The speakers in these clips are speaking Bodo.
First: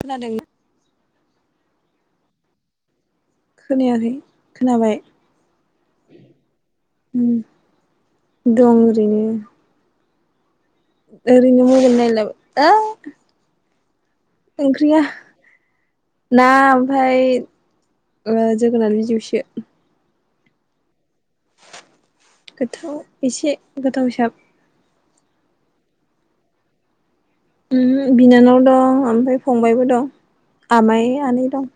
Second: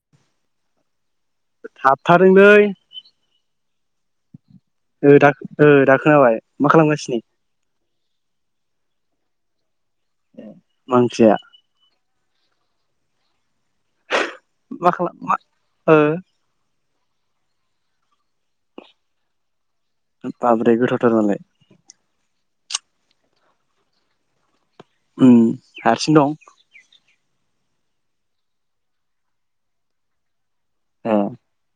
खोनादों थाबथादोंलै खोनायाखै खोनाबाय ओ दा ओ दा खोनाबाय मा खालामगासिनो? उम दं ओरैनो मा ओंख्रिया ओरैनो मबाइल नायला [unintelligible] मा ओंख्रिया खालाम मा ओ ना ओमफ्राय उम जोगोनार बिजौसो बाब्रे गोथावथार मालाय गोथाव एसे गोथावसाब उम हारसिं दं उम बिनानाव दं ओमफ्राय फंबायबो दं आमाइ ए आनै दं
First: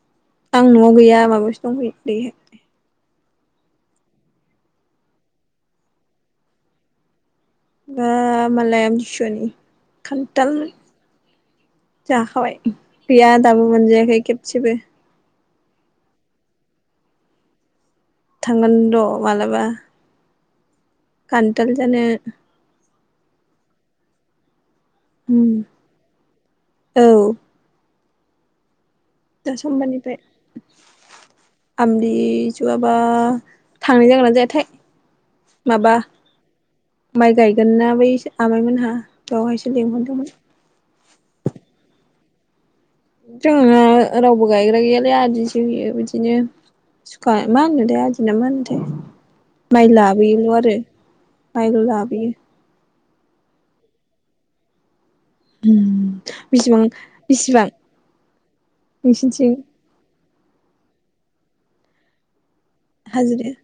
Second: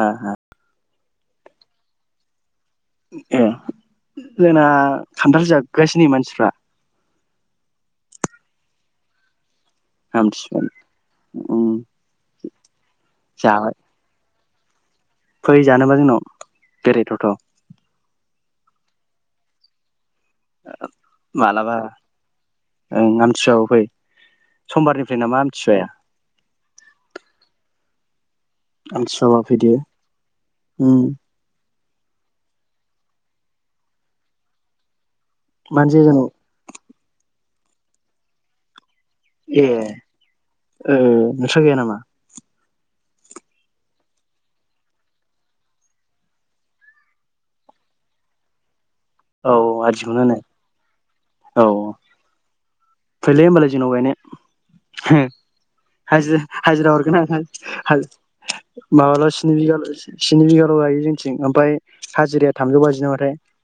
ओ ओ आं न'आव गैया माबायावसो दंफैयो बैहाय ए जोंना खान्थाल जागासिनो मानसिफ्रा बा मालाय आमथिसुवानि खान्थाल आमथिसुवानि उम जाखाबाय गैया दाबो जाबाय मोनजायाखै खेबसेबो फै जानोबा जोंनाव बेरायथावथाव थांगोन र' मालाबा खान्थाल मालाबा जानो ओं आमथिसुवाआव फै समबारनि फ्राय ना उम मा आमथिसुवाया औ आमथिसु दा समबारनिफ्राय आमथि सुवाबा थांनाय जागोनना जायाथाय मानो माबा जाया जानो माइ गायगोन ना बै आमाइमोनहा दहायसो लिंहरदोंमोन औ नोंसा गाया नामा? जोंहाना रावबो गायग्रा गैयालै आदिस होयो बिदिनो खाय मा बायदि आदि ना मा होनोथाय औ माइ आदिखौनो होनो लाबोयो आरो माइल' औ लाबोयो फैलै होमबालाय जोंनाव गायनो हो हाजिरा बेसेबां हाजिरा हरगोन बेसेबां आं माबाल' नोंसिनिथिं स्नि बिगाल' स्नि बिगाल' गायो जोंनिथिं ओमफ्राय हाजिराया थामजौ बाजि नामाथाय हाजिराया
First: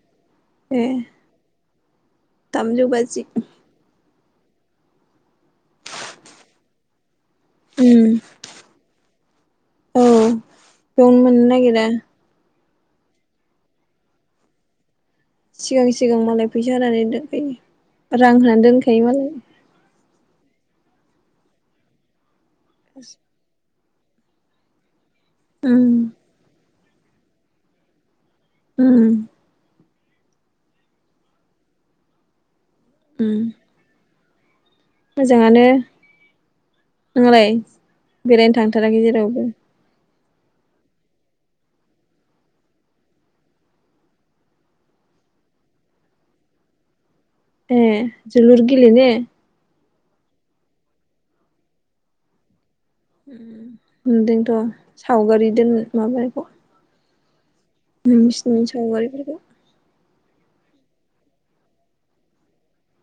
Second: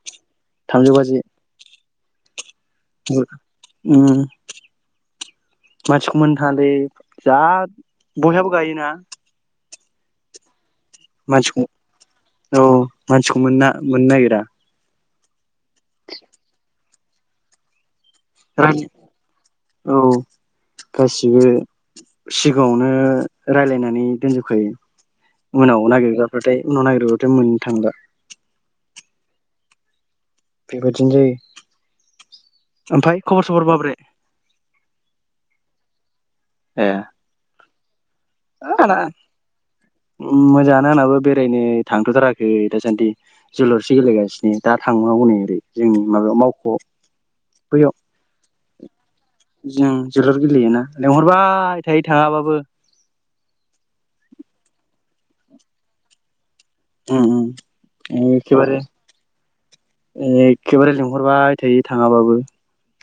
ए थामजौ बाजि थामजौ बाजि उम मानसिखौनो मोननो थाङालै दा उम बयहाबो गायोना औ बेयावनो मोननो मानसिखौ नागिरा औ मानसिखौ मोना मोननो नागिरा सिगां सिगां मालाय फैसा होनानै दोनखायो रां होनानै दोनखायो मालाय। औ गासिबो सिगाङावनो रायलायनानै दोनजोबखायो उनाव उम नागिरग्राफाथाय उनाव नागिरबाथाय मोननो थांला। उम। बेबायदिनो जायो ओमफाय उम खबर सबर माब्रै? मोजाङानो। ए। नोंहालाय बेरायनो थांथाराखै जेरावबो? ओम मोजाङानो आंनाबो बेरायनो थांथ'थाराखै दासान्दि। जोलुरसे गेलेगासिनो दा ‌थांनांगौनो ओरै जोंनि माबायाव मावख'आव। बैयाव ए जोलुर गेलेनो? जों जोलुर गेलेयोना लेंहरबाय थायो थाङाबाबो। उम नुदोंथ' सावगारि दोन माबानायखौ। उम उम एखेबारे सावगारिफोरखौ ऐखेबारे लिंहरबाय थायो थाङाबाबो।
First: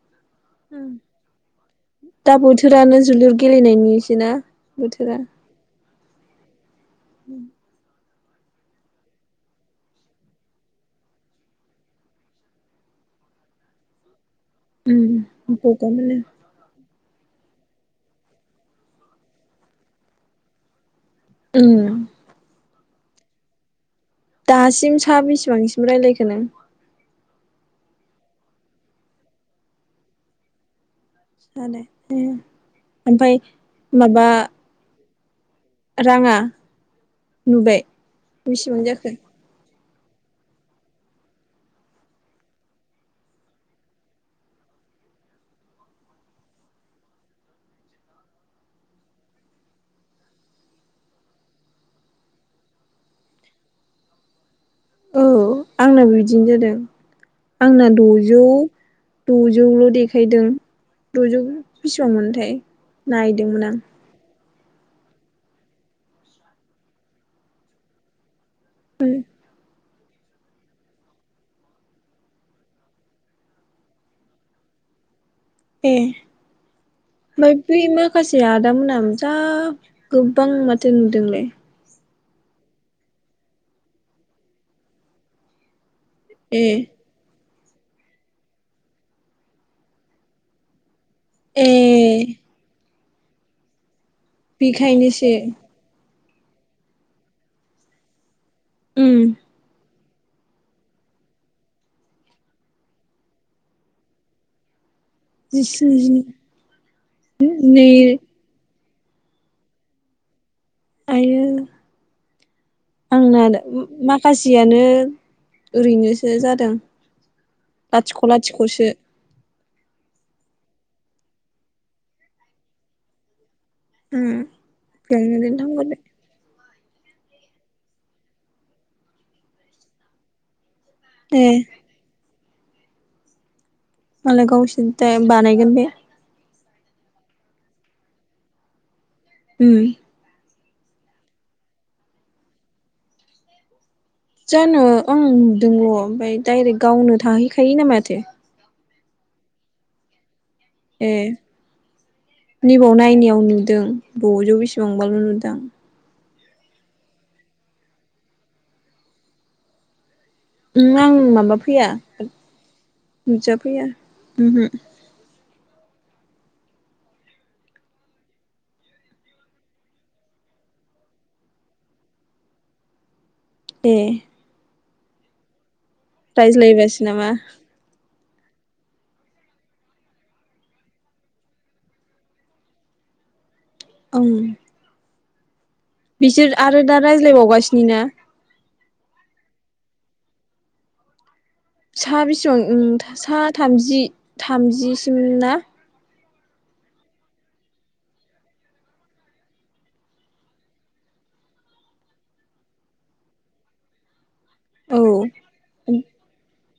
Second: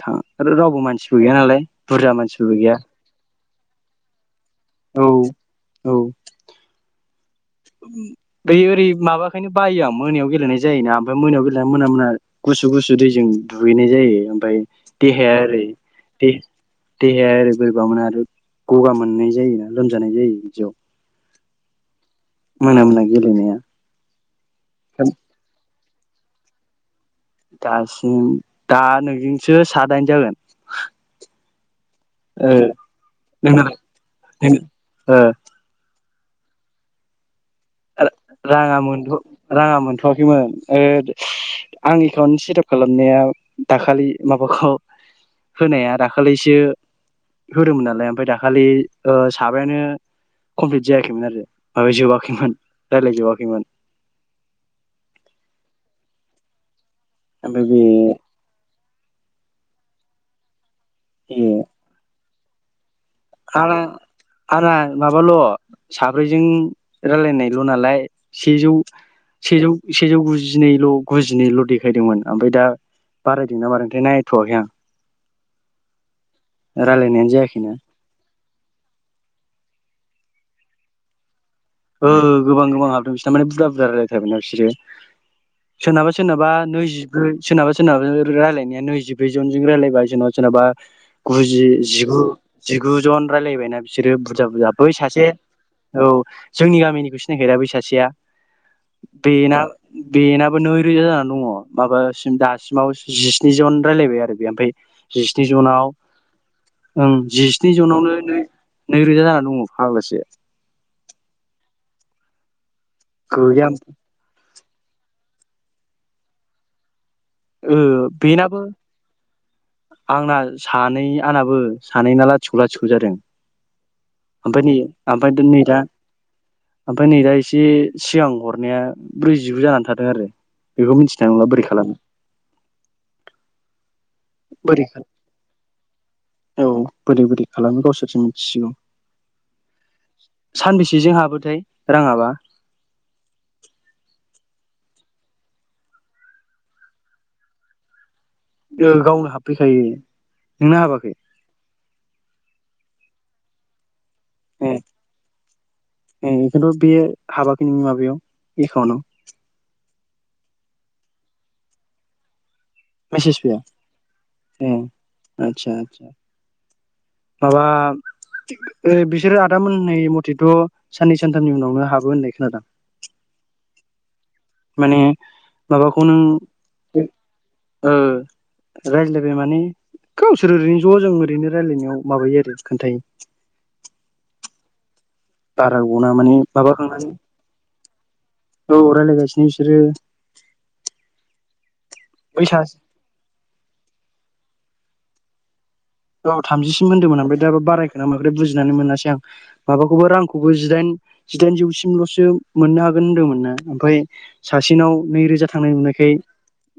था आरो रावबो मानसिबो गैया नालाय बुरजा दा मानसिफोरबो गैया। बोथोरानो जोलुर गेलेनायनिसो ना औ बोथोरा। औ। उम बै ओरै माबाखायनो बायो आं मोनायाव गेलेनाय जायोना ओमफाय मोनायाव गेलेना मोना मोना गुसु गुसु दैजों दुगैनाय जायो ओमफाय उम देहाया ओरै गगा मोनो दे देहाया ओरै बोरैबा मोनो आरो गगा मोननाय जायोना लोमजानाय जायो बिदियाव। उम। मोना मोना गेलेनाया दासिम सा बिसिबांसिम रायलायखो नों? दासिम दा नोंजोंसो सादाइन जागोन। दालाय ए ओ ओमफाय नोंनालाय माबा नों ओ राङा नुबाय? ओ राङा बेसेबां जाखो मोनथ' राङा मोनथ'वाखैमोन ओ आं एकाउन्ट सेटाप खालामनाया दाखालि माबाखौ होनाया दाखालैसो होदोमोन नालाय ओमफाय दाखालि ओ साबायानो कमप्लिट जायाखैमोन आरो माबा जोबाखैमोन रायलाय जोबाखैमोन। औ आंनाबो बिदिनो जादों ओमफ्राय बे आंना द'जौ द'जौल' देखायदों द'जौ ए बिसिबांमोनथाय आं आंना माबाल' साब्रैजों रायलायनायल' नालाय सेजौ [unintelligible] सेजौ सेजौ गुजिनैल' गुजिनैल' देखायदोंमोन ओमफाय दा बारायदोंना मादोंथाय नायथ'वाखै आं। ए रायलायनायानो [unintelligible] जायाखैना बै मा खासे आदामोनहा जा गोबां माथो नुदोंलै। ओ गोबां गोबां हाबदों बिसोरना माने बुरजा बुरजा रायलायथारबायना बिसोरो। सोरनाबा सोरनाबा ए नैजि ओ सोरनाबा सोरनाबा रायलायनाया नैजिब्रै जनजों रायज्लायबाय सोरनाबा सोरनाबा गुजि ए जिगु जिगुजन रायज्लायबायना बिसोरो बुरजा बुरजा बै सासे बेखायनोसो औ जोंनि गामिनिखौ सिनायखायो दा बै सासेया उम बेना बेनाबो नैरोजा जानानै दङ माबासिम दासिमाव जिस्नि जन रायलायबाय आरो बे ओमफ्राय जिस्नि जिस्निजिनै जनाव ओं जिस्नि नै जनावनो नै नैरोजा जानानै दङ फाग्लासो आयो आंना गैया दा मा खासियानो ओरैनोसो जादों। ओह लाथिख' बेनाबो लाथिख'सो आंना सानै आंनाबो सानैना लाथिख' लाथिख' जादों। उम ओमफाय नै ओमफाय बेयावनो दोनै दोनथाम दा हरबाय ओमफ्राय नै दा एसे सिगां हरनाया ब्रैजिगु जानानै थादों आरो बेखौ मिथि नाय ए नंला बोरै खालामो मालाय बोरै गावसिनि टाइम बानायगोन बे औ बोरै बोरै खालामो गावसोरसो मिथिसिगौ उम सानबेसेजों हाबोथाय राङाबा जानो आं नुदोंल' ओमफाय डाइरेक्ट गावनो थाहैखायो ना माथो ओ गावनो हाबफैखायो नोंना ए हाबाखै नैबाव नायनायाव नुदों द' जौ ए बेसेबांबाल' नुदां ए खिन्थु बे हाबाखै नोंनि माबायाव एकाउन्टाव ओम आं माबा फैया मेसेस फैया नुजाफैया ओमहो ओं आदसा आदबा माबाब ओ बिसोरो आदाम मोन होने मथेथ' साननै सानथामनि उनावनो हाबो होननाय खोनादां ए माने माबाखौ नों रायज्लायबासो नामा ओ रायज्लायबाय माने गावसोर ओरैनो ज' जों ओरैनो रायज्लायनायाव माबायो आरो खोन्थायो ओं बारा ग'ना माने बिसोर आरो दा माबाखांनानै रायज्लायबावगासिनो ना औ रायलायगासिनो बिसोरो बै साबिसज'न सासे ओम सा थामजि थामजिसिम ना? औ थामजिसिम होन्दोंमोन ओमफ्राय दाबा बारायखौना माखो बुजिनानै मोनासै आं। माबाखौबो रांखौबो जिदाइन जिदाइन जौसिमल'सो मोननो हागोन होनदोंमोन ना ओमफाय सासेनाव औ नै रोजा थांनाय नुनायखाय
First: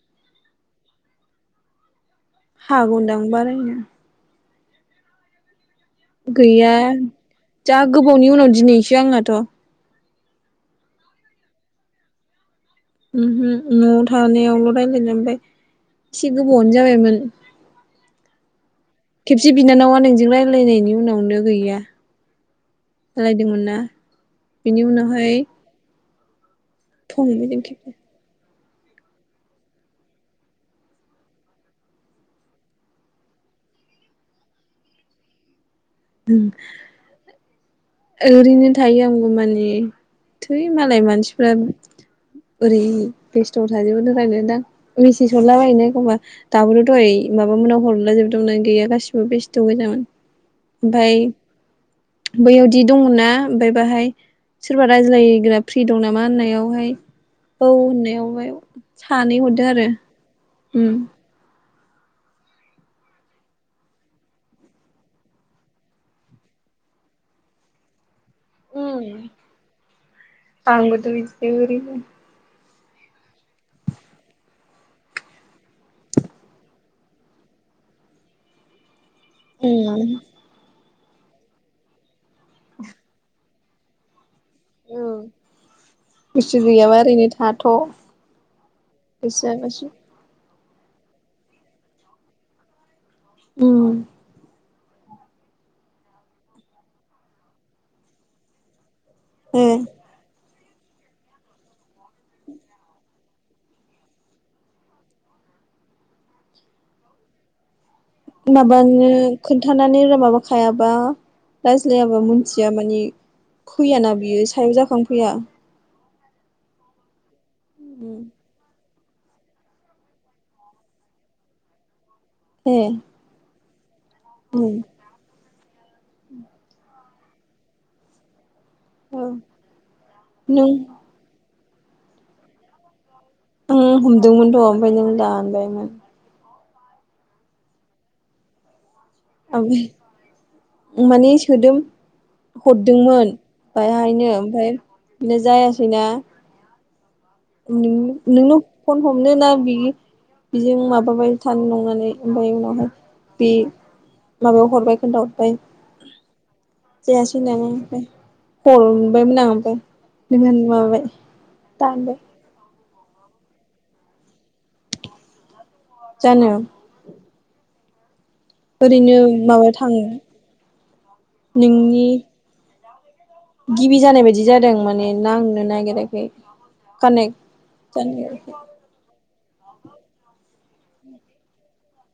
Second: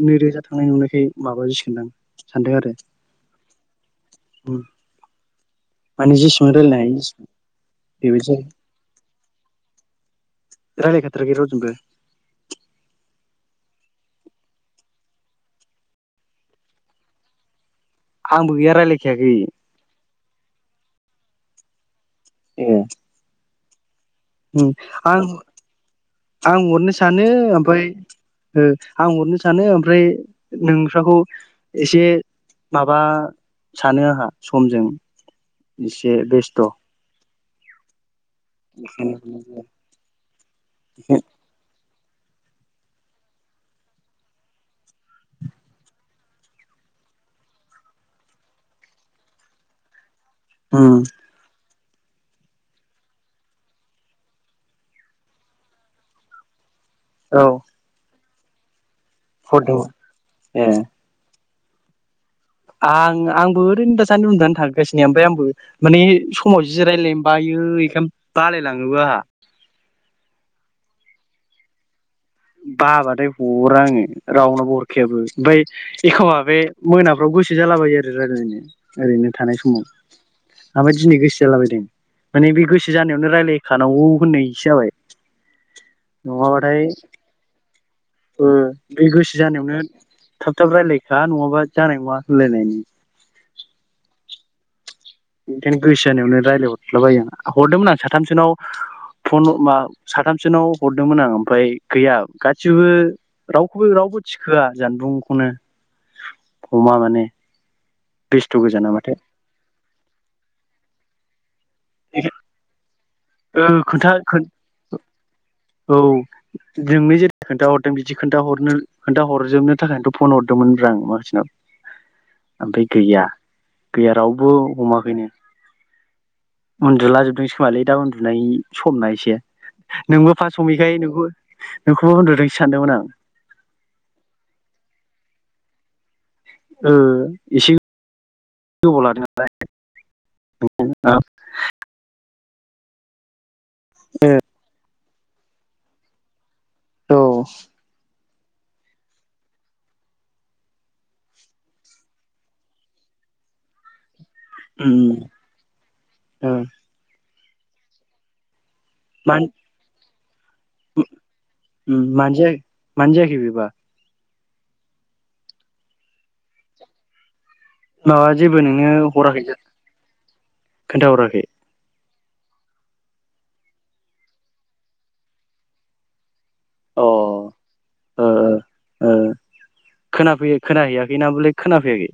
नै रोजा थांनाय नुनायखाय माबा सिगोनदां हागौदांमोनो उम माने जेसेबां गैया रायलायनो हायो एसेबां जा बेबायदि गोबावनि जायो उनाव दिनैसो आंनाथ' रायलायखाथाराखै रावजोंबो ओमहो न'आव थानायावल' रायलाय लायबाय एसे गोबावआनो जाबायमोन आंबो गैया रायलायखायाखै खेबसे बिनानावआ नोंजों रायलाय फैनायनि उनावनो गैया ए रायदोंमोन ना? ओम बिनि आं उनावहाय आं हरनो सानो फंबायजों ओमफाय खेबसे ओ आं हरनो सानो ओमफ्राय नोंस्राखौ एसे माबा सानो आंहा समजों इसे बेस्थ'। ओरैनो औ थायो आंबो मानि थै मालाय मानसिफ्रा ओरै बेस्थ'आव थाजोबोनो रायनो दां मेसेज हरलाबायो ना एखमबा। दाबोथ द'हाइ माबामोनाव हरलाजोबबोदोंमोन आं गैया गासिबो बेस्थ' गोजामोन। ओमफाय बैयाव दि दंमोना ओमफाय बाहाय सोरबा रायज्लायग्रा फ्रि दं नामा होननायावहाय औ औ होननायावहाय सानै हरदों आरो ए उम आं आंबो ओरैनो दासान्दि उनदुनानै थांगासिनो ओफ्राय आंबो माने समाव जिरायलायनो बायो एखायनो बालायलाङोबो उम आंहा। आंबोथ' बिदिनो आरैनो बाबाथाय हरा आङो रावनाव बो हरखायाबो ओमफाय एखमबा बे मोनाफ्राव गोसो जालाबायो आरो रायलायनो ओरैनो थानाय समाव उम ओमफ्राय दिनै गोसो जालाबायदों माने बे गोसो जानायावनो रायजलायखानांगौ होननायसो जाबाय। उम गैसो नङाबाथाय गैयाबा ओरैनो थाथ' बे गोसो गोसोआ जानायावनो गासै थाब थाब रायलायखा नङाबा जानाय नङा हलायनायनि। उम बेखायनो गोसो जानायावनो रायलायहरदलाबायो आं हरदोंमोन आं साथामसोनाव फन ए मा साथामसोनाव हरदोंमोन आं ओमफ्राय गैया गासिबो रावखौबो रावबो थिखोआ जानबुंखौनो हमा माने। बेस्थ' गोजा माबानो नामाथाय खोनथानानै माबाखायाबा। रायज्लायाबा मिथिया माने ओ खोन्था फैयाना बियो सायाव जाखां फैया। औ नोंनो जेरै खोन्थाहरदों बिदि खोन्थाहरनो खोनथा हरजोबनो थाखायनोथ' फन हरदोंमोनब्रा आं माखासेनाव। ए ओमफाय गैया, गैया रावबो उम हमाखैनो। उन्दुला जोबदोंसो खोमालै दा उन्दुनायनि समना औ एसे नोंबो नों समैखाय नोंखौ-नोंखौबो उन्दुदोसो सानदोंमोन आं उम हमदोंमोनथ' ओमफाय नों दानबायमोन। ओ इसे गोबाव लादों। [unintelligible] माने सोदोम हरदोंमोन। बायहायनो ओमफाय बिदिनो जायासैना। औ नोंनि नोंनो फन हमनो ना बियो? बिजों माबाबाय थानो नंनानै ओमफाय उनावहाय बे माबायाव हरबाय उम खोन्थाहरबाय उम जायासै होनानो [unintelligible] हर मान [unintelligible] माबाबाय उम दानबाय मानो जाया मानो जायाखै बिबा? जानो? माबा जेबो नोंनो ओरैनो हराखै माबा थाङो खोन्थाहराखै? नोंनि गिबि जानाय बायदि जादों माने नांनो नागिराखै। अ ओ कनेक्ट आनो ओ जायाखै। ओ खोनाफैयो खोनाहैयाखै ना बले खोनाफैयाखै?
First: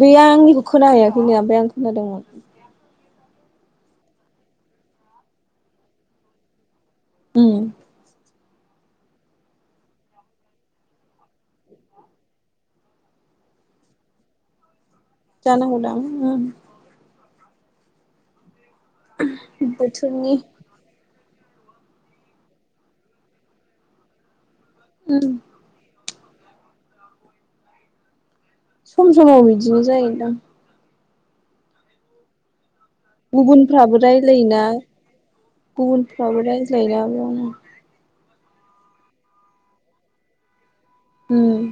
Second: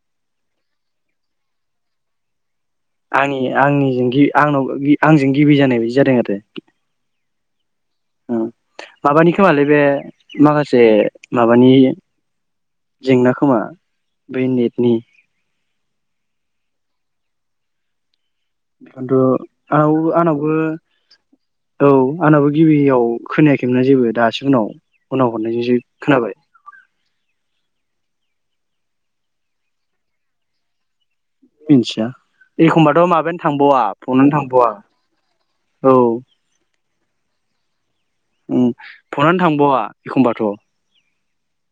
बेयो आंनिखौ खोना हैयाखैनो ओमफ्राय आं खोनादोंमोन। आंनि आंनिजों गि आंनाव आंजों गिबि जानाय बायदि जादों आरो। उम। ओ माबानि खोमालै बे माखासे माबानि जेंना खोमा बेै नेटनि। जानांगौ दां उम। खिन्थु आंनाव बोथोरनि आंनावबो औ आंनाबो गिबियाव खोनायाखैमोनना जेबो दासो उनाव उनाव उम हरनायजोंसो खोनाबाय। सम समाव बिदिनो जायोनदां। मिथिया एखमबाथ' मा गुबुनफ्राबो रायलायोना औ गुबुनफ्राबो रायज्लायोना बेयावनो। उम फनानो थांबावा एखमबाथ'। उम।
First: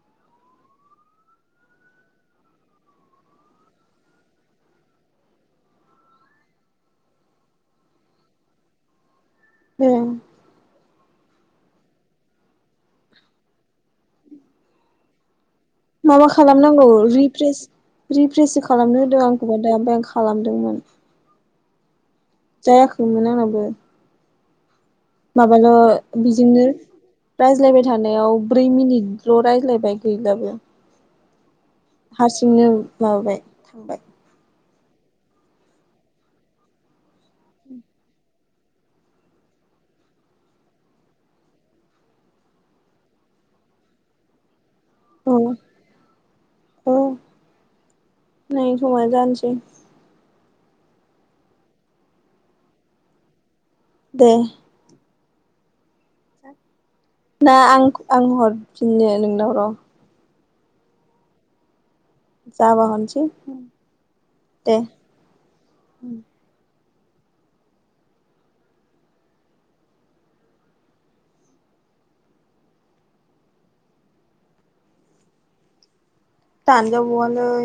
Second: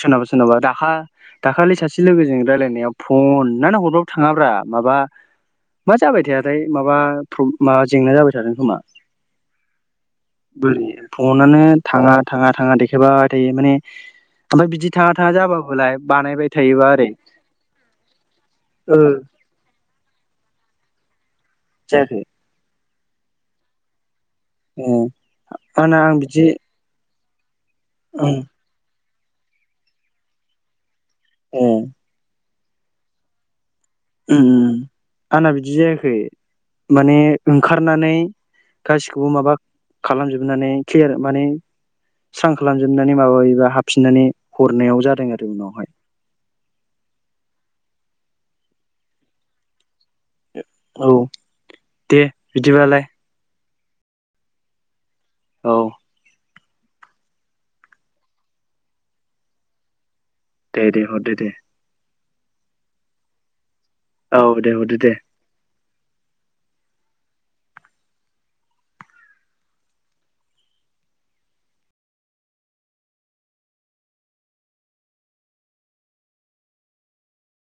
सोरनावबा सोरनावबा दाखा दाखालि सासे लोगोजों रायलायनायाव फनानो हरबाबो थाङाब्रा माबा मा जाबाय थायाथाय माबा फ्र माबा जेंना जाबाय थादों खोमा। ए। बोरै फनानो थाङा थाङा थाङा देखायबाय थायो माने आमफ्राय बिदि थाङा थाङा जाबाबोलाय माबा बानायबाय खालामनांगौ थायोबा ओरै रिफ्रेस रिफ्रेससो ओ खालामनो होदों आं‌ खौबो, दा ओमफाय आं खालामदोंमोन। जायाखै? जायाखैमोन आंनाबो। एह। माबाल' बिजोंनो रायज्लायबाय ए थानायाव ब्रै मिनिटल' रायज्लायबाय गैलाबो। एह। हारसिंनो माबाबाय थांबाय। उम उम उम आंना बिदि जायाखै माने ओंखारनानै गासिखौबो माबा खालामजोबनानै क्लियार माने स्रां खालामजोबनानै माबायोबा हाबफिननानै हरनायाव जादों। औ आरो उनावहाय औ नै समा जानोसै। औ दे बिदिबालाय। दे। औ। ना आं आं हरफिननो नोंनाव र'। दे दे हरदो दे। जाबा हरनोसै। औ दे हरदो दे। दानजा बावालै।